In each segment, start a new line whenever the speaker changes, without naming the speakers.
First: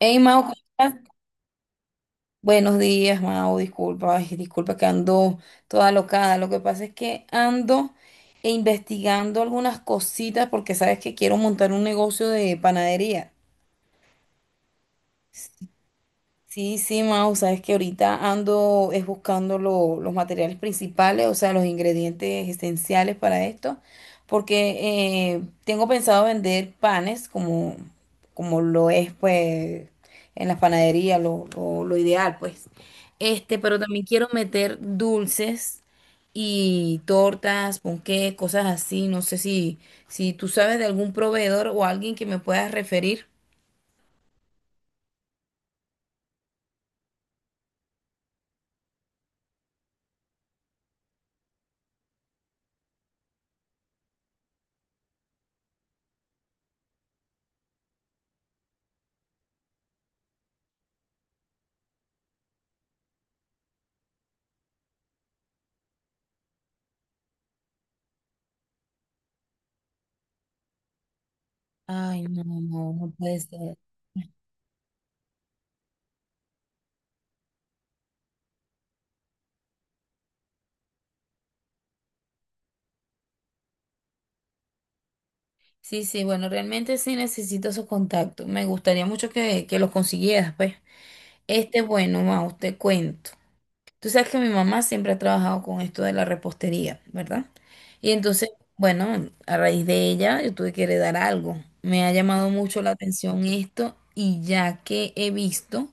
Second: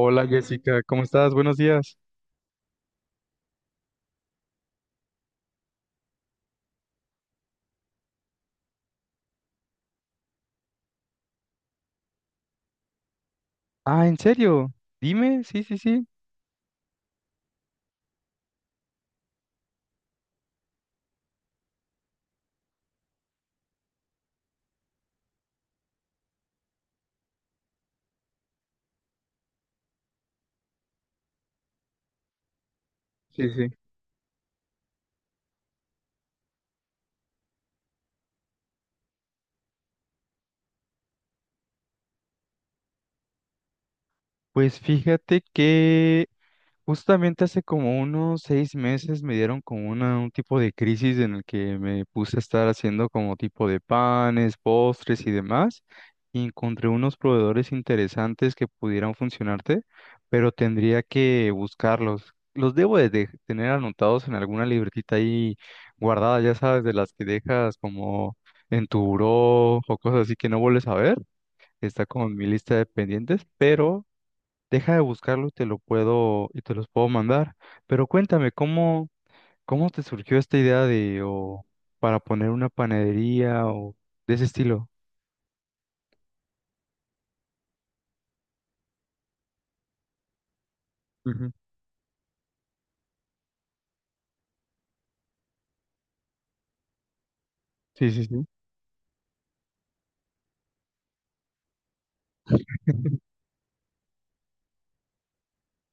Hey, Mau, ¿cómo
Jessica,
estás?
¿cómo estás? Buenos días.
Buenos días, Mau, disculpa, ay, disculpa que ando toda locada. Lo que pasa es que ando investigando algunas cositas porque sabes que quiero montar un negocio de panadería.
Ah, ¿en serio? Dime, sí, sí, sí.
Sí, sí, Mau, sabes que ahorita ando es buscando los materiales principales, o sea, los ingredientes esenciales para esto, porque tengo pensado vender panes como, como lo es, pues, en las panaderías, lo ideal, pues.
Sí,
Este,
sí.
pero también quiero meter dulces y tortas, ponqué, cosas así. No sé si, si tú sabes de algún proveedor o alguien que me puedas referir.
Pues fíjate que justamente hace como unos 6 meses me dieron como un tipo de crisis en el que me puse a estar haciendo como tipo de panes, postres y demás, y encontré unos proveedores interesantes que pudieran funcionarte, pero tendría que buscarlos. Los debo de tener anotados en alguna libretita ahí guardada, ya sabes, de las que dejas como en tu buró o cosas así que no vuelves a ver. Está
Ay,
como en
no,
mi lista de
no, no puede
pendientes,
ser.
pero deja de buscarlo y te los puedo mandar. Pero cuéntame, ¿cómo te surgió esta idea de o para poner una panadería o de ese estilo?
Sí, sí, bueno, realmente sí necesito esos contactos. Me gustaría mucho que los consiguieras, pues.
Ujú.
Este, bueno, Mau, te cuento. Tú sabes que mi mamá siempre ha trabajado con esto de la repostería, ¿verdad?
Sí,
Y
sí, sí.
entonces, bueno, a raíz de ella yo tuve que heredar algo. Me ha llamado mucho la atención esto y ya que he visto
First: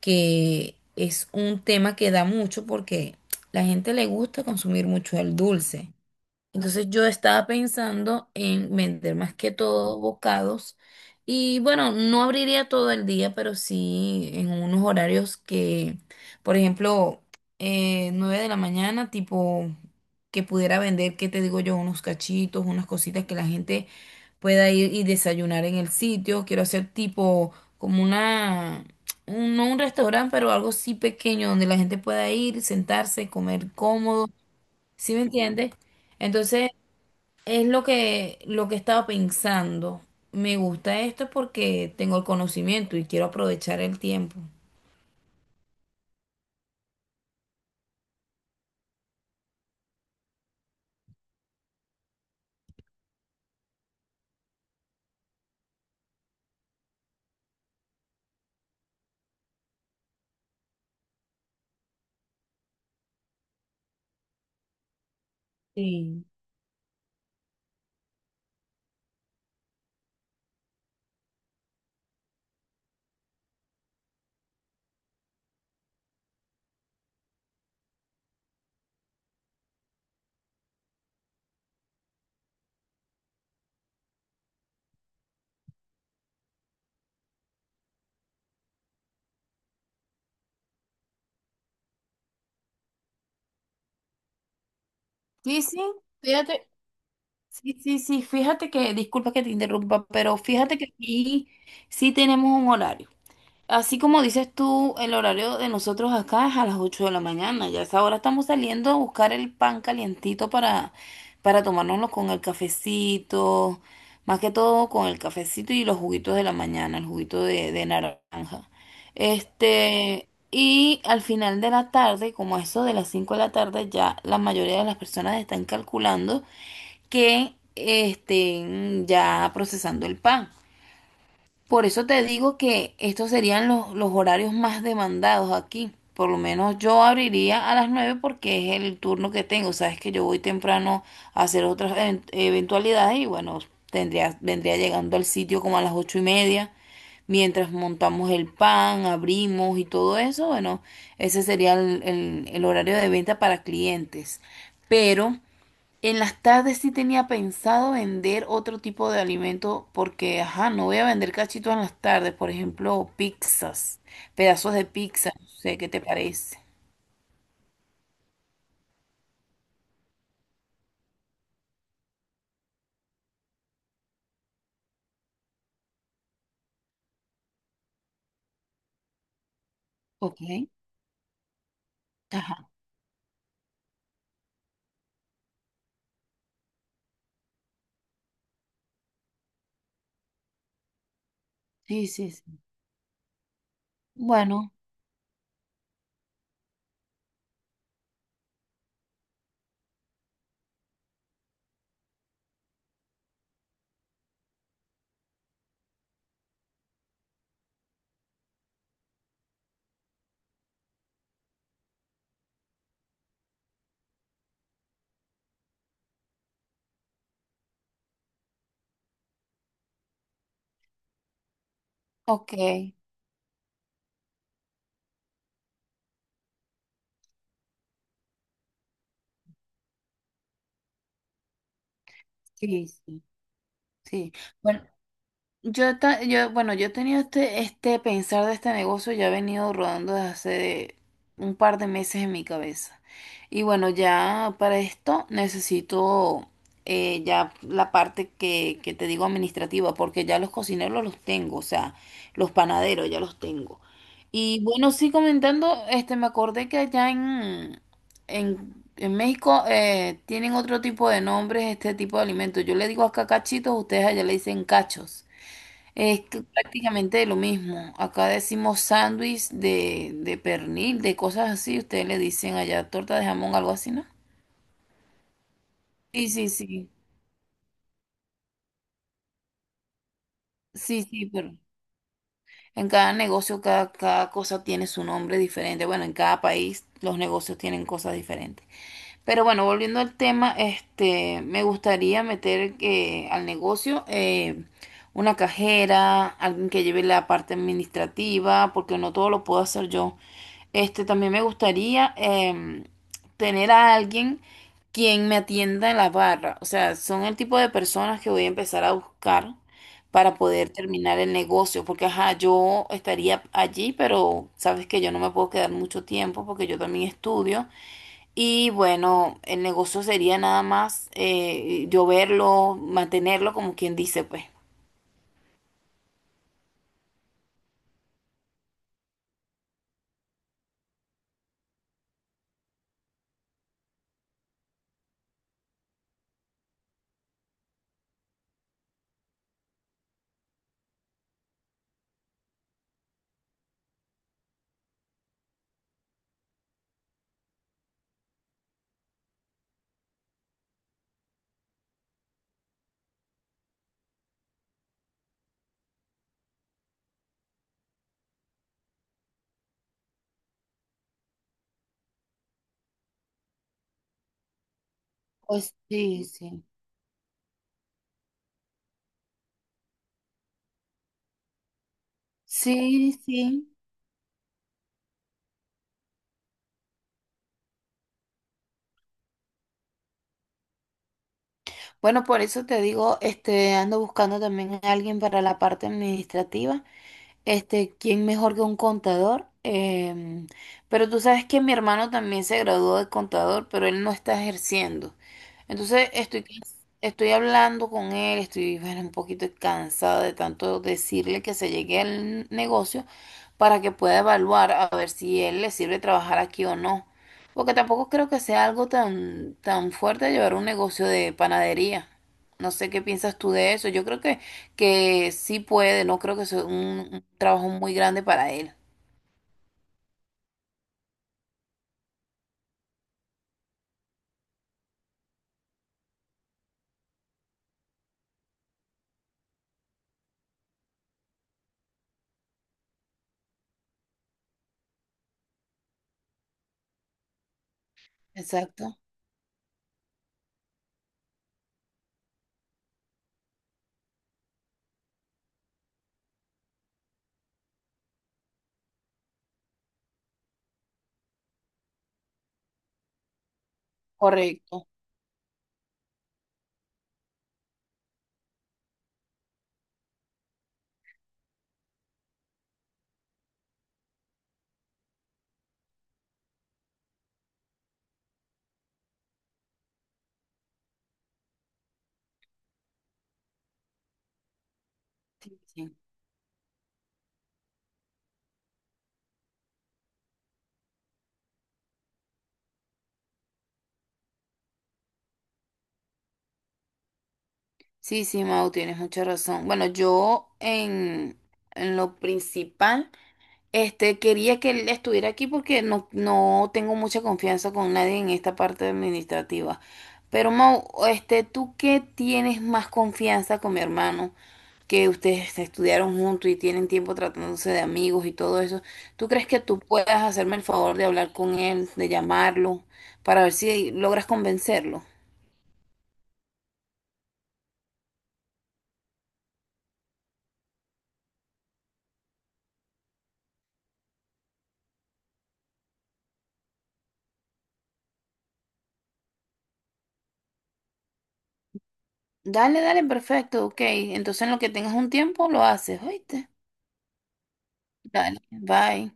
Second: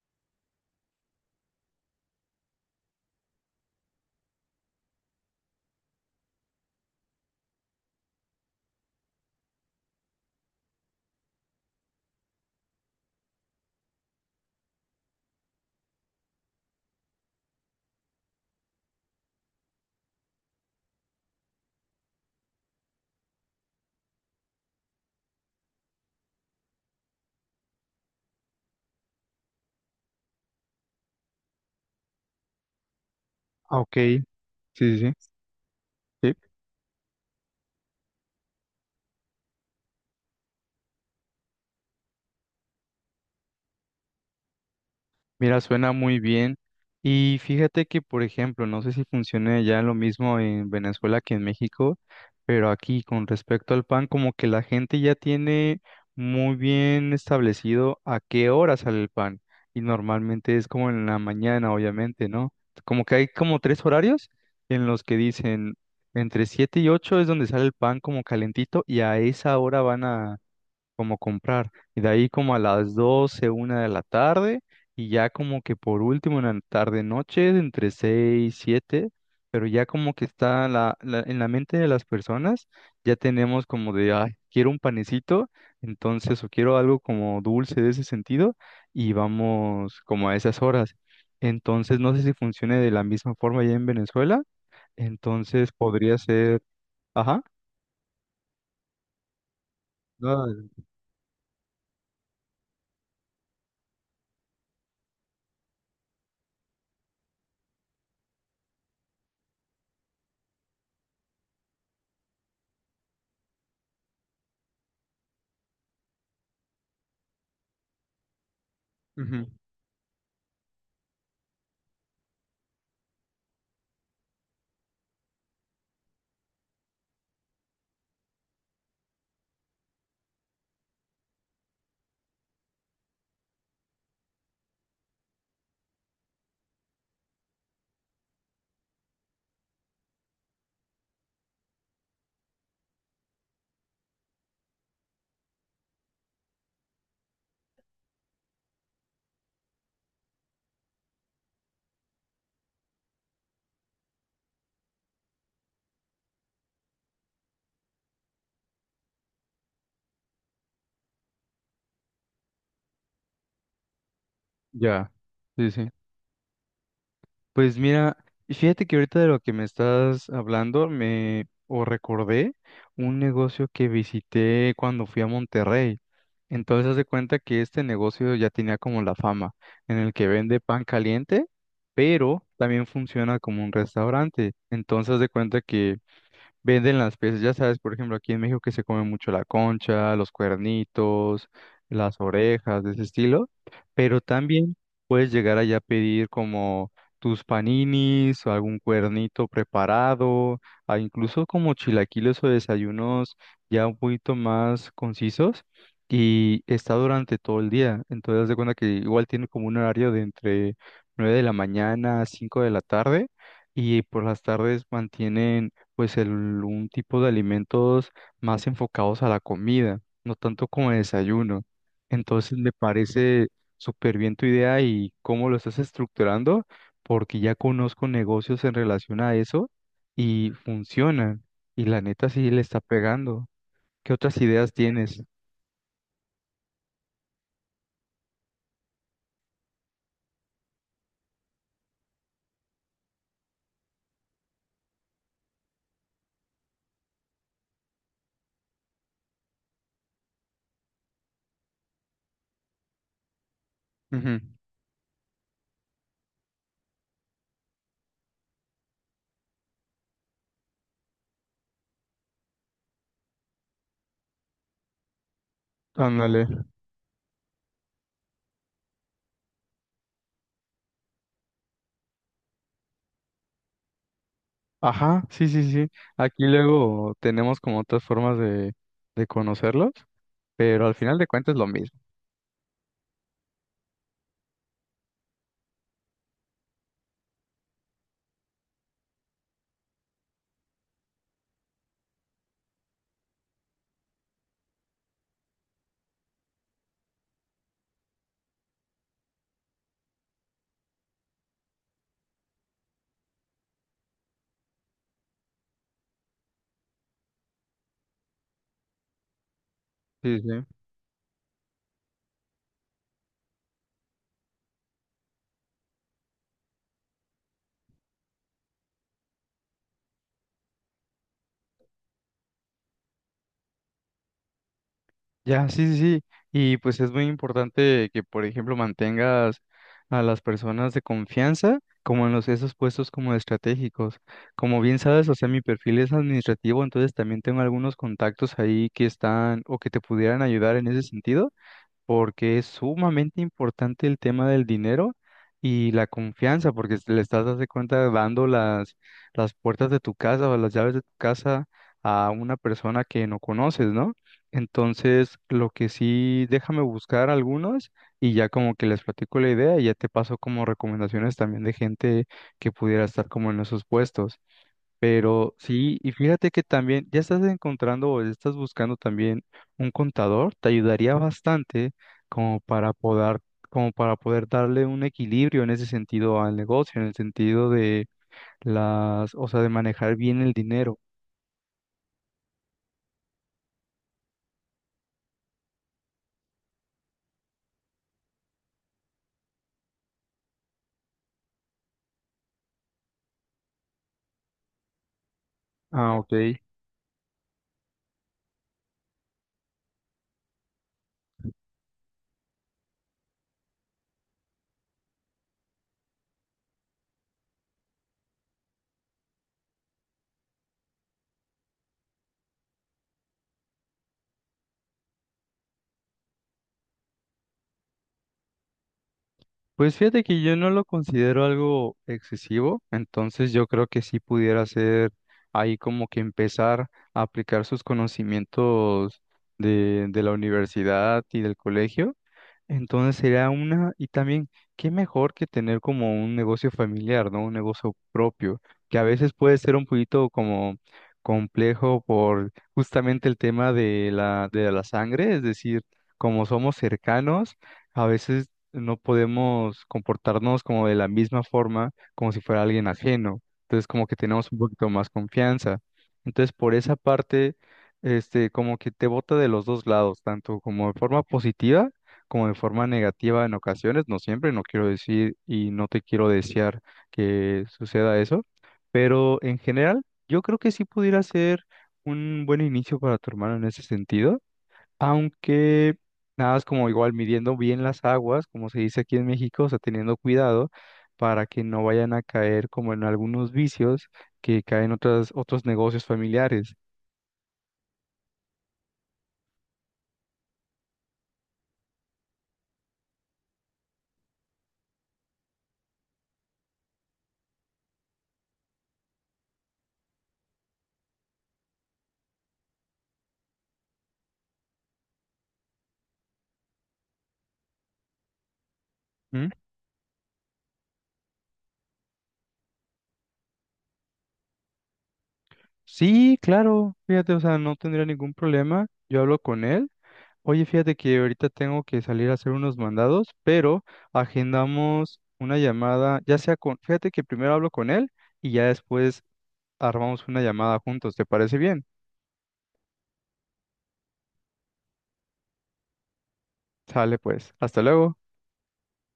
que es un tema que da mucho porque la gente le gusta consumir mucho el dulce. Entonces yo estaba pensando en vender más que todo bocados y bueno, no abriría todo el día, pero sí en unos horarios que, por ejemplo, 9 de la mañana, tipo que pudiera vender, ¿qué te digo yo? Unos cachitos, unas cositas que la gente pueda ir y desayunar en el sitio. Quiero hacer tipo como una, no un restaurante, pero algo sí pequeño donde la gente pueda ir, sentarse, comer
Ah, ok. Sí,
cómodo,
sí,
¿sí me
sí.
entiendes?
Sí.
Entonces, es lo que estaba pensando. Me gusta esto porque tengo el conocimiento y quiero aprovechar el tiempo.
Mira, suena muy bien. Y fíjate que, por ejemplo, no sé si funcione ya lo mismo en Venezuela que en México, pero aquí con respecto al pan, como que la gente ya tiene muy bien establecido a qué hora sale el pan. Y normalmente es como en la mañana, obviamente, ¿no? Como que hay como tres horarios en los que dicen
Sí.
entre 7 y 8 es donde sale el pan como calentito y a esa hora van a como comprar. Y de ahí como a las doce, una de la tarde, y ya como que por último en la tarde-noche, entre 6, siete, pero ya como que está en la mente de las personas, ya tenemos como de, ay, quiero un panecito, entonces, o quiero algo como dulce de ese sentido, y vamos como a esas horas. Entonces, no sé si funcione de la misma forma allá en Venezuela,
Sí,
entonces
sí,
podría ser,
fíjate,
ajá,
sí, sí, sí, fíjate que, disculpa que te interrumpa, pero
ah,
fíjate que aquí sí tenemos un horario. Así como dices tú, el horario de nosotros acá es a las 8 de la mañana. Ya a esa hora estamos saliendo a buscar el pan calientito para tomárnoslo con el cafecito, más que todo con el cafecito y los juguitos de la mañana, el juguito de naranja.
ujú,
Este, y al final de la tarde, como a eso de las 5 de la tarde, ya la mayoría de las personas están calculando que estén ya procesando el pan. Por eso te digo que estos serían los horarios más demandados aquí. Por lo menos yo abriría a las 9 porque es el turno que tengo. Sabes que yo voy temprano a hacer otras eventualidades y bueno, tendría, vendría llegando al sitio como a las 8 y media. Mientras montamos el pan, abrimos y todo eso, bueno, ese sería el, el horario de venta para clientes. Pero en las tardes sí tenía pensado vender otro tipo de alimento porque, ajá, no voy a vender cachitos en las tardes, por ejemplo, pizzas, pedazos de
ya,
pizza, no
sí,
sé qué
sí.
te parece.
Pues mira, fíjate que ahorita de lo que me estás hablando, me o recordé un negocio que visité cuando fui a Monterrey. Entonces, haz de cuenta que este negocio ya tenía como la fama, en el que
Ok,
vende pan caliente, pero
ajá,
también funciona como un restaurante. Entonces, haz de cuenta que venden las piezas, ya sabes, por ejemplo, aquí en México que se come mucho la concha, los cuernitos,
sí,
las
sí, sí.
orejas, de ese estilo, pero
Bueno,
también puedes llegar allá a pedir como tus paninis o algún cuernito preparado, a incluso como chilaquiles o desayunos ya un poquito más concisos y está durante todo el día, entonces haz de cuenta que igual tiene como un horario de entre 9 de la mañana a 5 de la tarde y por las tardes mantienen pues un tipo de alimentos más enfocados a la comida, no tanto como el desayuno.
ok,
Entonces me
sí,
parece súper bien tu idea y cómo lo estás estructurando, porque ya conozco negocios en relación a eso y funcionan. Y la neta sí le está
sí,
pegando. ¿Qué
sí.
otras ideas
Bueno,
tienes?
yo he tenido este, este pensar de este negocio, ya he venido rodando desde hace un par de meses en mi cabeza. Y bueno, ya para esto necesito ya la parte que te digo administrativa, porque ya los cocineros los tengo, o sea, los panaderos ya los tengo.
Ujú.
Y bueno, sí comentando, este, me acordé que allá en México tienen otro tipo de nombres, este tipo de alimentos. Yo le digo acá cachitos, ustedes allá le dicen cachos. Es
Ándale.
que prácticamente lo mismo. Acá decimos sándwich de pernil, de cosas así. Ustedes le dicen allá torta de jamón, algo así, ¿no?
Ajá, sí, sí, sí.
Sí,
Aquí
sí, sí.
luego tenemos como otras formas de conocerlos, pero al
Sí,
final de
sí,
cuentas
pero
es lo mismo.
en cada negocio, cada cosa tiene su nombre diferente. Bueno, en cada país los negocios tienen cosas diferentes. Pero bueno, volviendo al tema, este, me gustaría meter al negocio una cajera, alguien que lleve la parte administrativa, porque no todo lo puedo hacer yo. Este, también me gustaría tener a alguien quien me atienda en la barra. O sea, son el tipo de personas que voy a empezar a buscar para
Sí, sí.
poder terminar el negocio, porque ajá, yo estaría allí, pero sabes que yo no me puedo quedar mucho tiempo porque yo también estudio. Y bueno, el negocio sería nada más yo verlo, mantenerlo, como quien dice, pues.
Ya, sí, sí, sí. Y pues es muy importante que, por ejemplo, mantengas a las personas de confianza como en esos puestos como estratégicos. Como bien sabes, o sea, mi perfil es administrativo, entonces también tengo algunos contactos ahí que están o que te pudieran ayudar en ese sentido porque es sumamente importante el tema del dinero y la confianza, porque le estás dando cuenta dando las puertas de tu casa o las llaves de tu casa a una persona que no conoces, ¿no? Entonces, lo que sí, déjame buscar algunos y ya como que les platico la idea y ya te paso como recomendaciones también de gente que pudiera estar como en esos puestos. Pero
Pues
sí, y
sí,
fíjate que
sí.
también ya estás encontrando o estás buscando también un contador, te ayudaría bastante como para
Sí,
poder,
sí.
como para poder darle un equilibrio en ese sentido al negocio, en el sentido de las, o sea, de manejar bien el dinero.
Bueno, por eso te digo, este, ando buscando también a alguien para la parte administrativa. Este, ¿quién mejor que un contador? Em, pero tú sabes que mi hermano también se graduó de contador, pero él no está ejerciendo. Entonces
Ah, ok.
estoy, estoy hablando con él, estoy bueno, un poquito cansada de tanto decirle que se llegue al negocio para que pueda evaluar a ver si él le sirve trabajar aquí o no. Porque tampoco creo que sea algo tan, tan fuerte llevar un negocio de panadería. No sé qué piensas tú de eso. Yo creo que sí puede, no creo que sea un trabajo muy grande para él.
Pues fíjate que yo no lo considero algo excesivo, entonces yo creo que sí pudiera ser ahí como que empezar a aplicar sus conocimientos de la universidad y del colegio. Y también, qué mejor que tener como un negocio familiar, ¿no? Un negocio propio,
Exacto,
que a veces puede ser un poquito como complejo por justamente el tema de la sangre, es decir, como somos cercanos, a veces no podemos comportarnos como de la misma forma, como si fuera alguien ajeno. Entonces, como que tenemos un
correcto.
poquito más confianza. Entonces, por esa parte, como que te bota de los dos lados, tanto como de forma positiva, como de forma negativa en ocasiones, no siempre, no quiero decir y no te quiero desear que suceda eso, pero en general yo creo que sí pudiera ser un buen inicio para tu hermano en ese sentido,
Sí,
aunque
sí,
nada es como igual midiendo bien las aguas, como se dice aquí en México, o sea, teniendo cuidado para que no vayan a caer como en algunos vicios que caen otros negocios familiares.
Sí, sí, Mau, tienes mucha razón. Bueno, yo en lo principal, este, quería que él estuviera aquí porque no, no tengo mucha confianza con nadie en esta parte administrativa. Pero Mau, este, ¿tú qué tienes más confianza con mi hermano? Que ustedes estudiaron juntos y tienen tiempo tratándose de amigos y todo eso, ¿tú crees que tú puedas hacerme el favor de hablar con él, de llamarlo, para ver si logras convencerlo?
Sí, claro, fíjate, o sea, no tendría ningún problema. Yo hablo con él. Oye, fíjate que ahorita tengo que salir a hacer unos mandados, pero agendamos una llamada, fíjate que primero hablo con él y ya después armamos una llamada juntos, ¿te parece bien?
Dale, dale, perfecto, ok. Entonces en lo que tengas un tiempo lo haces, ¿oíste?
Sale pues, hasta luego.
Dale, bye.